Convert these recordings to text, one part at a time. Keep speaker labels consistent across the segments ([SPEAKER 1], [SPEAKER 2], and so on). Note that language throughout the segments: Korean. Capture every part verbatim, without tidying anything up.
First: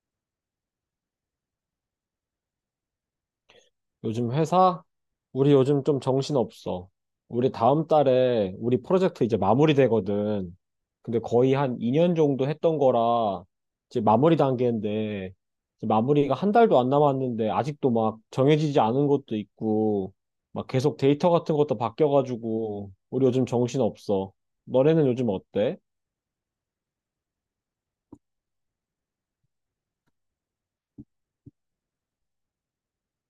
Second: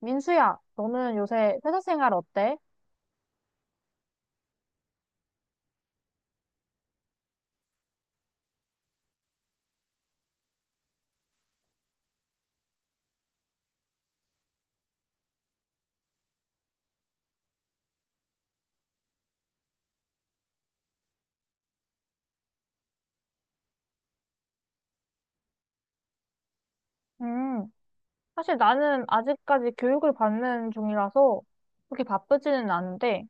[SPEAKER 1] 민수야, 너는 요새 회사 생활 어때?
[SPEAKER 2] 요즘 회사? 우리 요즘 좀 정신없어. 우리 다음 달에 우리 프로젝트 이제 마무리되거든. 근데 거의 한 이 년 정도 했던 거라 이제 마무리 단계인데, 이제 마무리가 한 달도 안 남았는데 아직도 막 정해지지 않은 것도 있고 막 계속 데이터 같은 것도 바뀌어가지고 우리 요즘 정신없어. 너네는 요즘 어때?
[SPEAKER 1] 음, 사실 나는 아직까지 교육을 받는 중이라서 그렇게 바쁘지는 않은데,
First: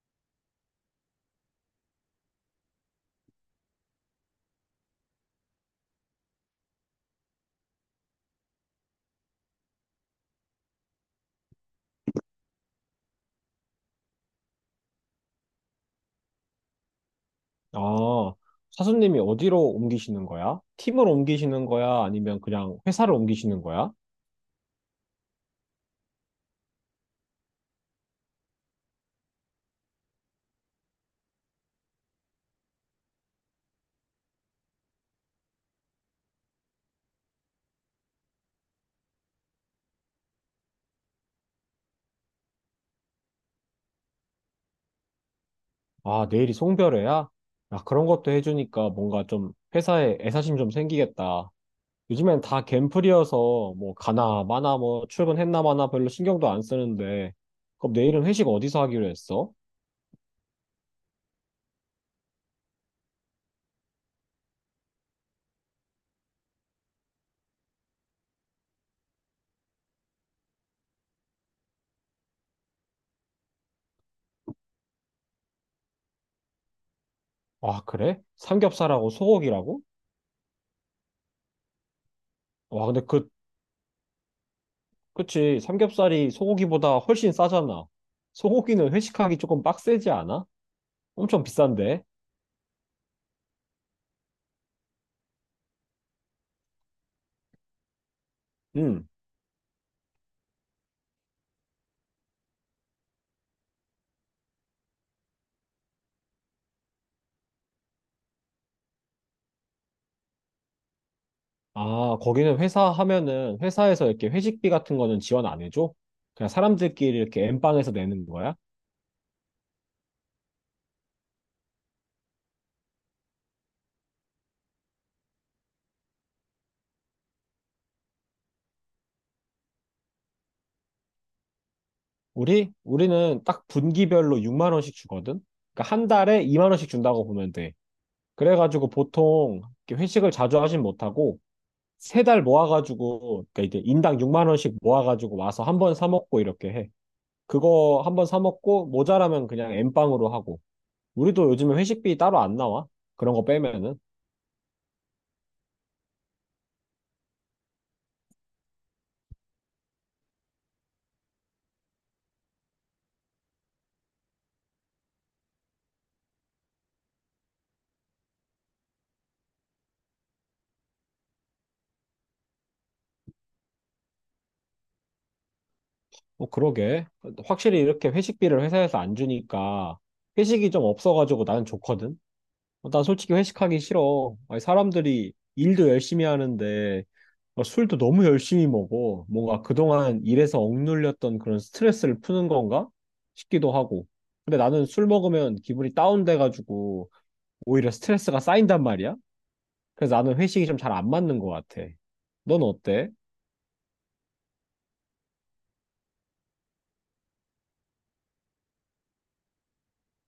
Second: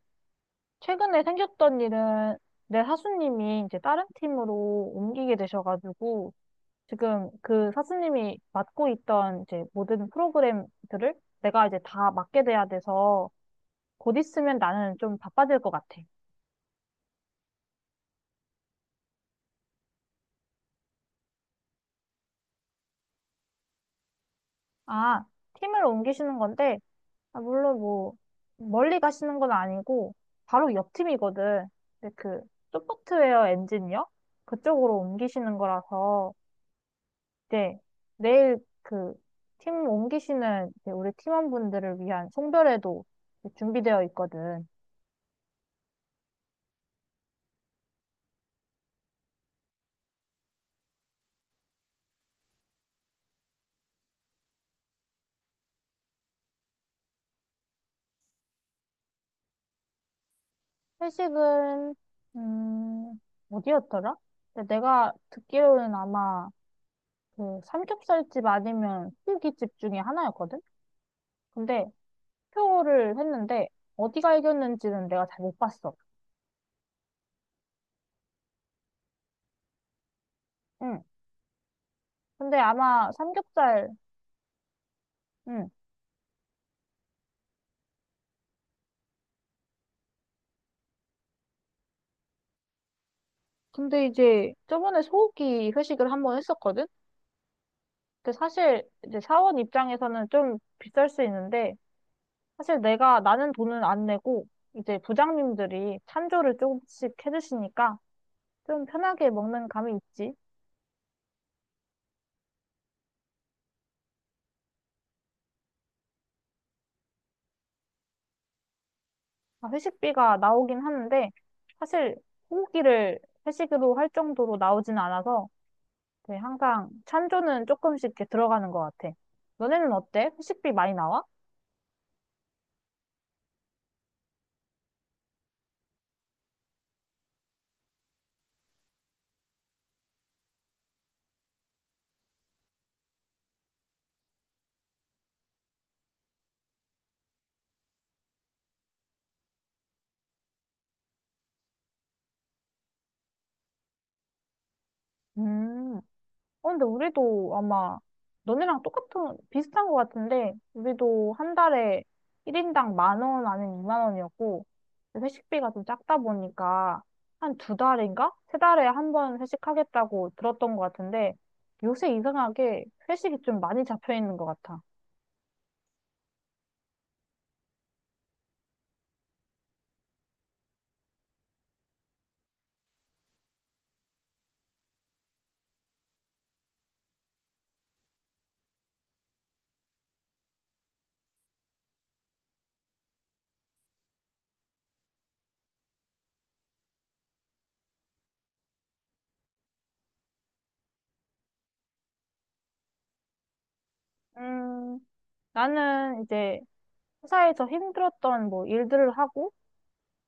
[SPEAKER 1] 최근에 생겼던 일은 내 사수님이 이제 다른 팀으로 옮기게 되셔가지고, 지금 그 사수님이 맡고 있던 이제 모든 프로그램들을 내가 이제 다 맡게 돼야 돼서, 곧 있으면 나는 좀 바빠질 것 같아.
[SPEAKER 2] 아, 사수님이 어디로 옮기시는 거야? 팀을 옮기시는 거야? 아니면 그냥 회사를 옮기시는 거야?
[SPEAKER 1] 아, 팀을 옮기시는 건데, 아, 물론 뭐 멀리 가시는 건 아니고 바로 옆 팀이거든. 근데 그 소프트웨어 엔지니어 그쪽으로 옮기시는 거라서 이제 내일 그 팀 옮기시는 이제 우리 팀원분들을 위한 송별회도 이제 준비되어 있거든.
[SPEAKER 2] 아, 내일이 송별회야? 아, 그런 것도 해주니까 뭔가 좀 회사에 애사심 좀 생기겠다. 요즘엔 다 갠플이어서 뭐 가나 마나 뭐 출근했나 마나 별로 신경도 안 쓰는데, 그럼 내일은 회식 어디서 하기로 했어?
[SPEAKER 1] 회식은 음 어디였더라? 근데 내가 듣기로는 아마 그 삼겹살집 아니면 후기집 중에 하나였거든. 근데 투표를 했는데 어디가 이겼는지는 내가 잘 못 봤어.
[SPEAKER 2] 아, 그래? 삼겹살하고 소고기라고?
[SPEAKER 1] 응. 근데
[SPEAKER 2] 와, 근데
[SPEAKER 1] 아마
[SPEAKER 2] 그,
[SPEAKER 1] 삼겹살.
[SPEAKER 2] 그치.
[SPEAKER 1] 응.
[SPEAKER 2] 삼겹살이 소고기보다 훨씬 싸잖아. 소고기는 회식하기 조금 빡세지 않아? 엄청 비싼데?
[SPEAKER 1] 근데 이제 저번에 소고기 회식을 한번 했었거든. 근데 사실
[SPEAKER 2] 응.
[SPEAKER 1] 이제 사원 입장에서는 좀 비쌀 수 있는데 사실 내가 나는 돈은 안 내고 이제 부장님들이 찬조를 조금씩 해주시니까 좀 편하게 먹는 감이 있지.
[SPEAKER 2] 아, 거기는 회사 하면은 회사에서 이렇게 회식비 같은 거는 지원 안 해줘? 그냥 사람들끼리 이렇게 엠빵에서 내는 거야?
[SPEAKER 1] 아, 회식비가 나오긴 하는데 사실 소고기를 회식으로 할 정도로 나오진 않아서 네, 항상 찬조는 조금씩 이렇게 들어가는 것 같아. 너네는 어때? 회식비 많이 나와?
[SPEAKER 2] 우리 우리는 딱 분기별로 육만 원씩 주거든. 그러니까 한 달에 이만 원씩 준다고 보면 돼. 그래가지고 보통 이렇게 회식을 자주 하진 못하고 세 달 모아가지고, 그러니까 이제 인당 육만 원씩 모아가지고 와서 한번 사 먹고 이렇게 해. 그거 한번 사 먹고 모자라면 그냥 엠빵으로 하고. 우리도 요즘에 회식비 따로 안 나와. 그런 거 빼면은.
[SPEAKER 1] 음, 어, 근데 우리도 아마 너네랑 똑같은, 비슷한 것 같은데, 우리도 한 달에 일 인당 만 원, 아니면 이만 원이었고, 회식비가 좀 작다 보니까, 한 두 달인가? 세 달에 한 번 회식하겠다고 들었던 것 같은데, 요새 이상하게 회식이 좀 많이 잡혀 있는 것 같아.
[SPEAKER 2] 어, 그러게. 확실히 이렇게 회식비를 회사에서 안 주니까 회식이 좀 없어가지고 나는 좋거든. 어, 난 솔직히 회식하기 싫어. 아니, 사람들이 일도 열심히 하는데 어, 술도 너무 열심히 먹어. 뭔가 그동안 일에서 억눌렸던 그런 스트레스를 푸는 건가 싶기도 하고. 근데 나는 술 먹으면 기분이 다운돼가지고 오히려 스트레스가 쌓인단 말이야. 그래서 나는 회식이 좀 잘 안 맞는 것 같아. 넌 어때?
[SPEAKER 1] 음, 나는 이제 회사에서 힘들었던 뭐 일들을 하고,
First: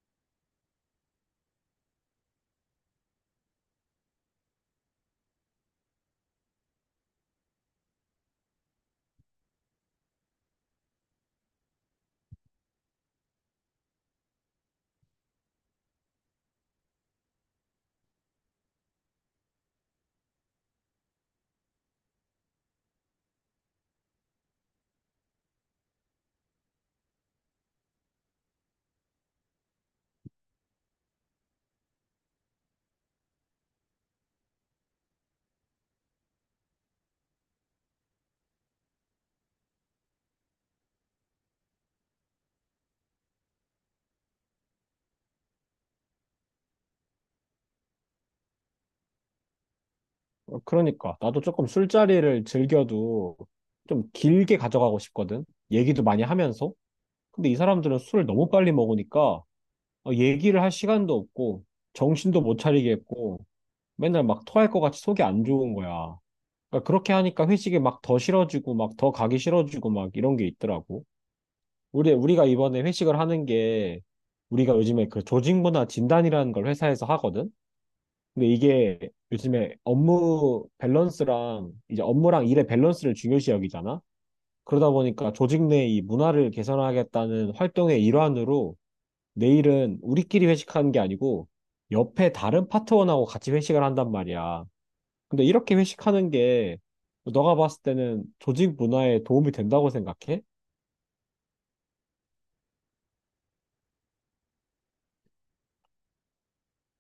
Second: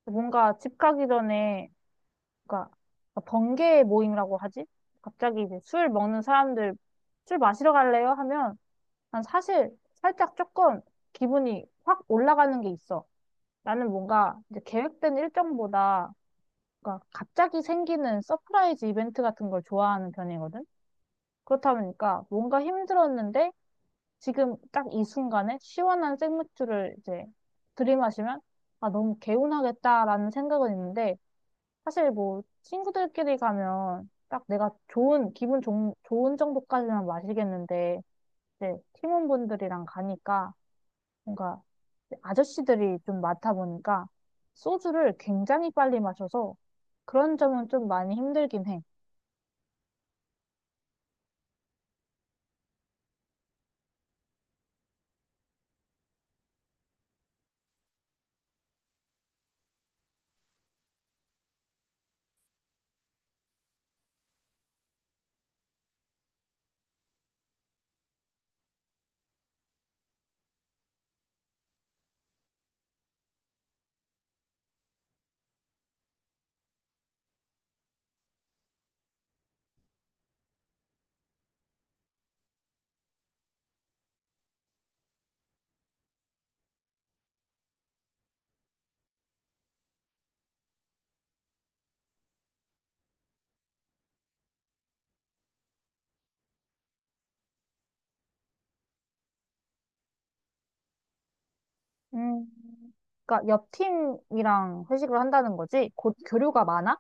[SPEAKER 1] 뭔가 집 가기 전에, 그니까, 번개 모임이라고 하지? 갑자기 이제 술 먹는 사람들 술 마시러 갈래요? 하면 난 사실 살짝 조금 기분이 확 올라가는 게 있어. 나는 뭔가 이제 계획된 일정보다 그러니까 갑자기 생기는 서프라이즈 이벤트 같은 걸 좋아하는 편이거든. 그렇다 보니까 뭔가 힘들었는데 지금 딱 이 순간에 시원한 생맥주를 이제 들이마시면 아, 너무 개운하겠다라는 생각은 있는데 사실 뭐 친구들끼리 가면 딱 내가 좋은 기분 좋은, 좋은 정도까지만 마시겠는데 이제 팀원분들이랑 가니까 뭔가 아저씨들이 좀 많다 보니까 소주를 굉장히 빨리 마셔서 그런 점은 좀 많이 힘들긴 해.
[SPEAKER 2] 어, 그러니까 나도 조금 술자리를 즐겨도 좀 길게 가져가고 싶거든. 얘기도 많이 하면서. 근데 이 사람들은 술을 너무 빨리 먹으니까 어, 얘기를 할 시간도 없고 정신도 못 차리겠고 맨날 막 토할 것 같이 속이 안 좋은 거야. 그러니까 그렇게 하니까 회식이 막 더 싫어지고 막 더 가기 싫어지고 막 이런 게 있더라고. 우리 우리가 이번에 회식을 하는 게, 우리가 요즘에 그 조직 문화 진단이라는 걸 회사에서 하거든. 근데 이게 요즘에 업무 밸런스랑 이제 업무랑 일의 밸런스를 중요시 여기잖아. 그러다 보니까 조직 내 이 문화를 개선하겠다는 활동의 일환으로 내일은 우리끼리 회식하는 게 아니고 옆에 다른 파트원하고 같이 회식을 한단 말이야. 근데 이렇게 회식하는 게 너가 봤을 때는 조직 문화에 도움이 된다고 생각해?
[SPEAKER 1] 음, 그러니까 옆 팀이랑 회식을 한다는 거지? 곧 교류가 많아?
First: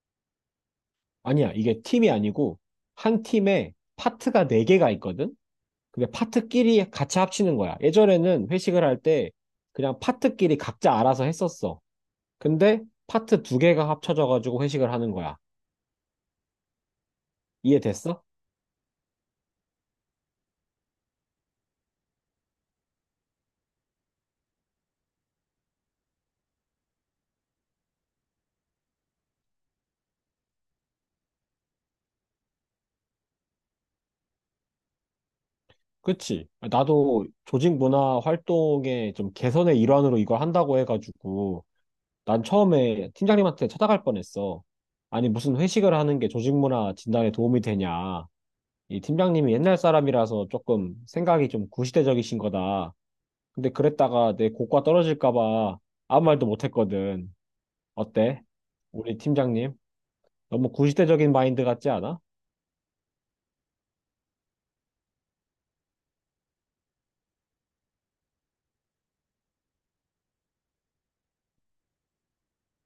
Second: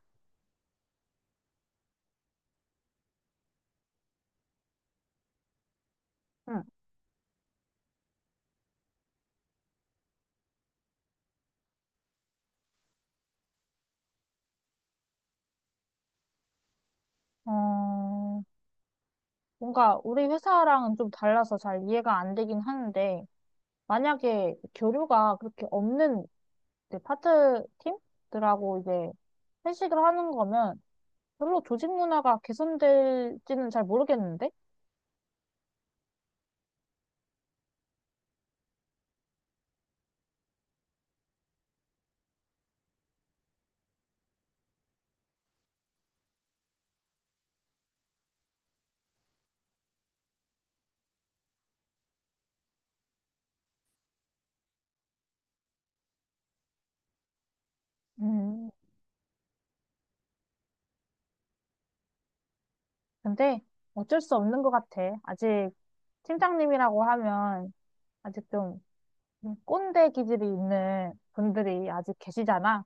[SPEAKER 2] 아니야. 이게 팀이 아니고 한 팀에 파트가 네개가 있거든? 그게
[SPEAKER 1] 응.
[SPEAKER 2] 파트끼리 같이 합치는 거야. 예전에는 회식을 할 때 그냥 파트끼리 각자 알아서 했었어. 근데 파트 두 개가 합쳐져가지고 회식을 하는 거야. 이해됐어?
[SPEAKER 1] 어, 뭔가 우리 회사랑은 좀 달라서 잘 이해가 안 되긴 하는데 만약에 교류가 그렇게 없는 이제 파트 팀들하고 이제 회식을 하는 거면 별로 조직 문화가 개선될지는 잘 모르겠는데?
[SPEAKER 2] 그치? 나도 조직 문화 활동의 좀 개선의 일환으로 이걸 한다고 해가지고 난 처음에 팀장님한테 찾아갈 뻔했어. 아니 무슨 회식을 하는 게 조직 문화 진단에 도움이 되냐. 이 팀장님이 옛날 사람이라서 조금 생각이 좀 구시대적이신 거다. 근데 그랬다가 내 고과 떨어질까봐 아무 말도 못했거든. 어때?
[SPEAKER 1] 음,
[SPEAKER 2] 우리 팀장님? 너무 구시대적인 마인드 같지 않아?
[SPEAKER 1] 근데 어쩔 수 없는 것 같아. 아직 팀장님이라고 하면 아직 좀 꼰대 기질이 있는 분들이 아직 계시잖아.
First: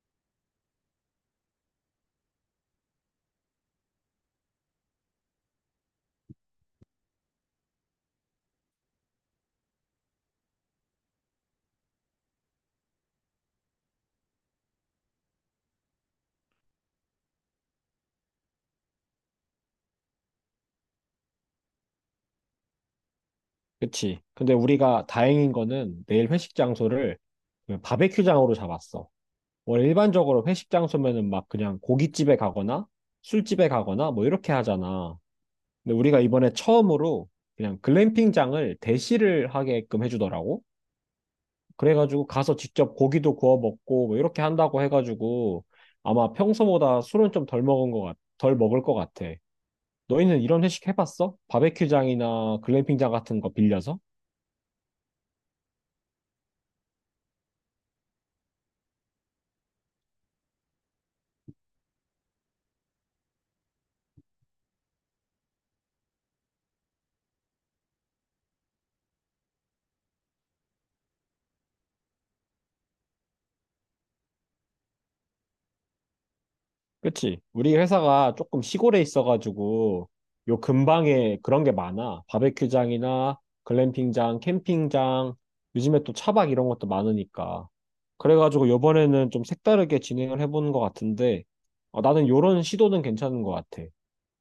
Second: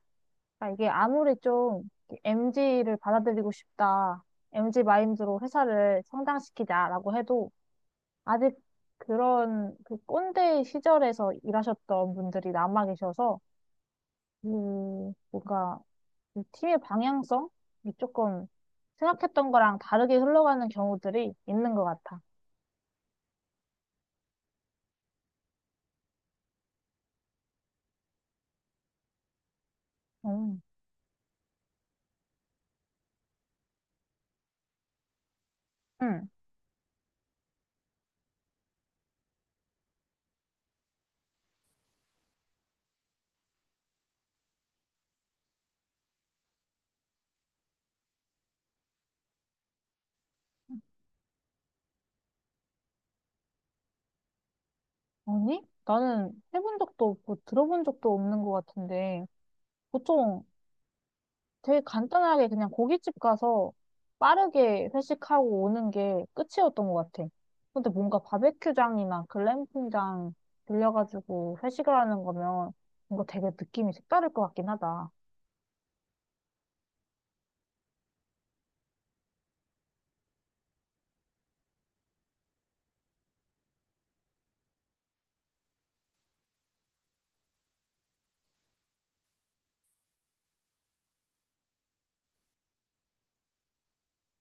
[SPEAKER 1] 그러니까 이게 아무리 좀 엠지를 받아들이고 싶다. 엠지 마인드로 회사를 성장시키자라고 해도 아직 그런 그 꼰대 시절에서 일하셨던 분들이 남아 계셔서 음, 뭔가, 이 팀의 방향성이 조금 생각했던 거랑 다르게 흘러가는 경우들이 있는 것 같아.
[SPEAKER 2] 그치? 근데 우리가 다행인 거는 내일 회식 장소를 그냥 바베큐장으로 잡았어. 원래 일반적으로
[SPEAKER 1] 음.
[SPEAKER 2] 회식 장소면은 막 그냥 고깃집에 가거나 술집에 가거나 뭐 이렇게 하잖아. 근데 우리가
[SPEAKER 1] 응.
[SPEAKER 2] 이번에 처음으로 그냥 글램핑장을 대시를 하게끔 해주더라고. 그래가지고 가서 직접 고기도 구워 먹고 뭐 이렇게 한다고 해가지고 아마 평소보다 술은 좀 덜 먹은 것 같, 덜 먹을 것 같아. 너희는 이런 회식 해봤어? 바베큐장이나 글램핑장 같은 거 빌려서?
[SPEAKER 1] 아니? 나는 해본 적도 없고 들어본 적도 없는 것 같은데, 보통 되게 간단하게 그냥 고깃집 가서 빠르게 회식하고 오는 게 끝이었던 것 같아. 근데 뭔가 바베큐장이나 글램핑장 들려가지고 회식을 하는 거면 뭔가 되게 느낌이 색다를 것 같긴 하다.
[SPEAKER 2] 그치? 우리 회사가 조금 시골에 있어가지고 요 근방에 그런 게 많아. 바베큐장이나 글램핑장, 캠핑장, 요즘에 또 차박 이런 것도 많으니까. 그래가지고 요번에는 좀 색다르게 진행을 해보는 것 같은데 어, 나는 요런 시도는 괜찮은 것 같아.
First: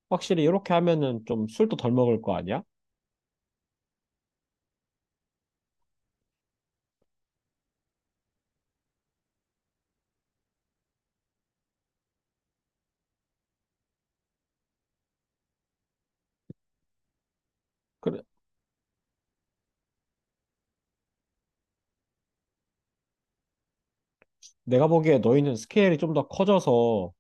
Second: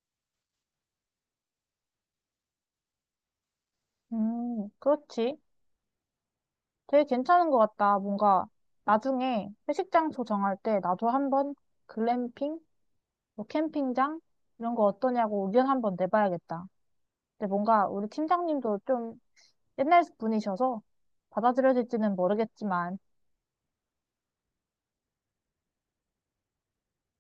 [SPEAKER 2] 확실히 이렇게 하면은 좀 술도 덜 먹을 거 아니야?
[SPEAKER 1] 음, 그렇지. 되게 괜찮은 것 같다. 뭔가 나중에 회식 장소 정할 때 나도 한번 글램핑, 뭐 캠핑장 이런 거 어떠냐고 의견 한번 내봐야겠다. 근데 뭔가 우리
[SPEAKER 2] 그래,
[SPEAKER 1] 팀장님도 좀 옛날 분이셔서 받아들여질지는 모르겠지만,
[SPEAKER 2] 내가 보기에 너희는 스케일이 좀 더 커져서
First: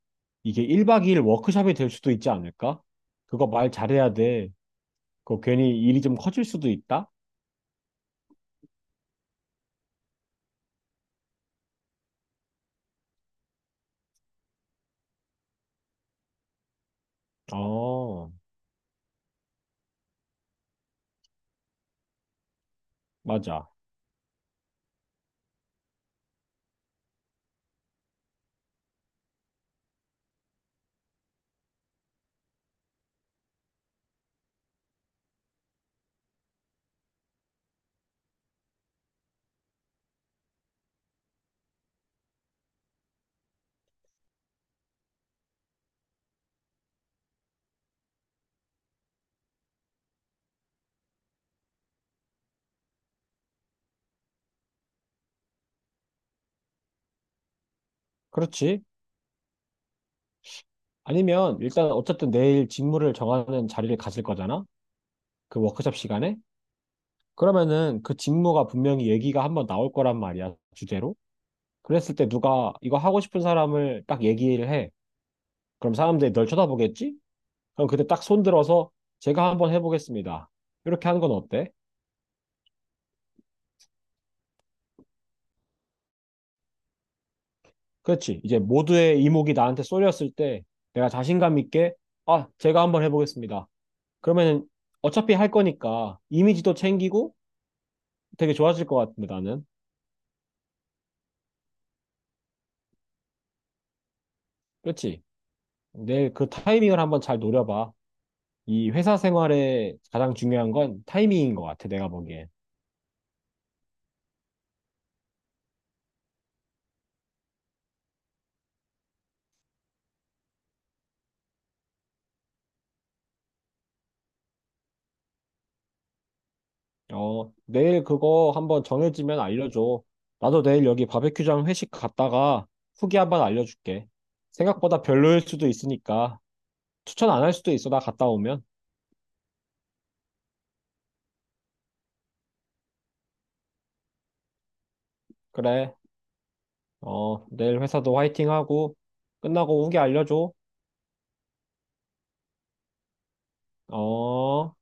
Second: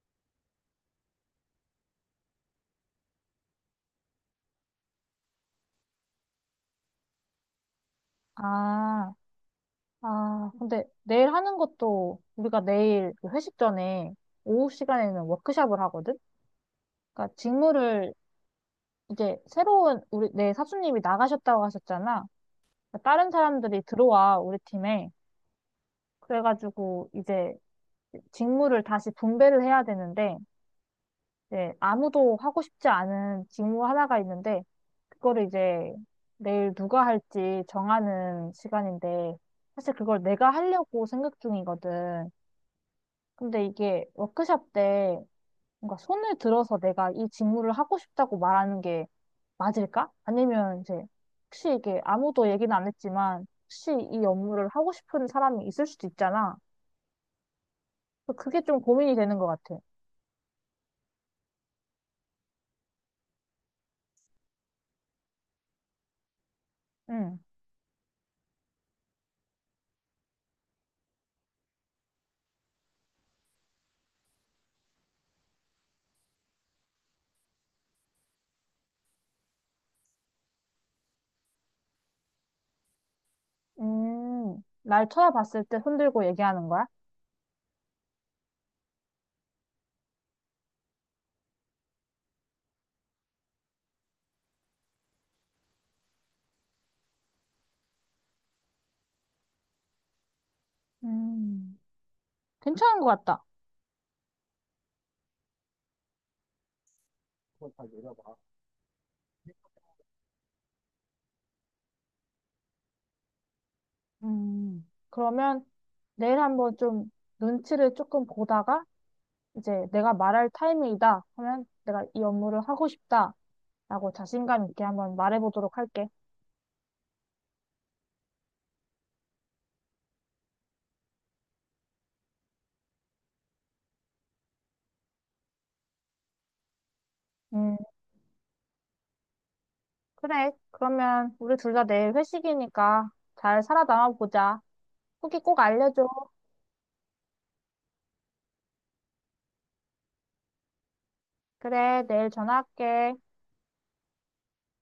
[SPEAKER 2] 이게 일 박 이 일 워크숍이 될 수도 있지 않을까? 그거 말 잘해야 돼. 그거 괜히 일이 좀 커질 수도 있다?
[SPEAKER 1] 아, 아, 근데 내일 하는 것도 우리가 내일 그 회식 전에 오후 시간에는 워크숍을 하거든? 그러니까 직무를
[SPEAKER 2] 어,
[SPEAKER 1] 이제 새로운 우리 내 사수님이 나가셨다고 하셨잖아. 그러니까 다른
[SPEAKER 2] 맞아.
[SPEAKER 1] 사람들이 들어와 우리 팀에. 그래가지고 이제 직무를 다시 분배를 해야 되는데 이제 아무도 하고 싶지 않은 직무 하나가 있는데 그거를 이제 내일 누가 할지 정하는 시간인데 사실 그걸 내가 하려고 생각 중이거든. 근데 이게 워크샵 때 뭔가 손을 들어서 내가 이 직무를 하고 싶다고 말하는 게 맞을까? 아니면 이제 혹시 이게 아무도 얘기는 안 했지만 혹시 이 업무를 하고 싶은 사람이 있을 수도 있잖아. 그래서 그게 좀
[SPEAKER 2] 그렇지.
[SPEAKER 1] 고민이 되는 것 같아.
[SPEAKER 2] 아니면 일단 어쨌든 내일 직무를 정하는 자리를 가질 거잖아? 그 워크숍 시간에?
[SPEAKER 1] 응.
[SPEAKER 2] 그러면은 그 직무가 분명히 얘기가 한번 나올 거란 말이야, 주제로. 그랬을 때 누가 이거 하고 싶은 사람을 딱 얘기를 해. 그럼 사람들이 널 쳐다보겠지? 그럼 그때 딱 손들어서 제가 한번 해보겠습니다. 이렇게 하는 건 어때?
[SPEAKER 1] 음, 날 쳐다봤을 때 손들고 얘기하는 거야?
[SPEAKER 2] 그렇지. 이제 모두의 이목이 나한테 쏠렸을 때 내가 자신감 있게 아, 제가 한번 해보겠습니다. 그러면은 어차피 할 거니까 이미지도 챙기고 되게 좋아질 것 같은데 나는.
[SPEAKER 1] 음, 괜찮은 것 같다.
[SPEAKER 2] 그렇지. 내일 그 타이밍을 한번 잘 노려봐. 이 회사 생활에 가장 중요한 건 타이밍인 것 같아, 내가 보기엔.
[SPEAKER 1] 음, 그러면 내일 한번 좀 눈치를 조금 보다가 이제 내가 말할 타이밍이다 하면 내가 이 업무를 하고 싶다라고 자신감 있게 한번 말해보도록 할게.
[SPEAKER 2] 어, 내일 그거 한번 정해지면 알려줘. 나도 내일 여기 바베큐장 회식 갔다가 후기 한번 알려줄게. 생각보다 별로일 수도 있으니까 추천 안 할 수도
[SPEAKER 1] 음,
[SPEAKER 2] 있어, 나 갔다 오면.
[SPEAKER 1] 그래. 그러면 우리 둘 다 내일 회식이니까 잘 살아남아 보자. 후기 꼭
[SPEAKER 2] 그래.
[SPEAKER 1] 알려줘.
[SPEAKER 2] 어, 내일 회사도 화이팅 하고 끝나고 후기 알려줘.
[SPEAKER 1] 그래, 내일 전화할게.
[SPEAKER 2] 어.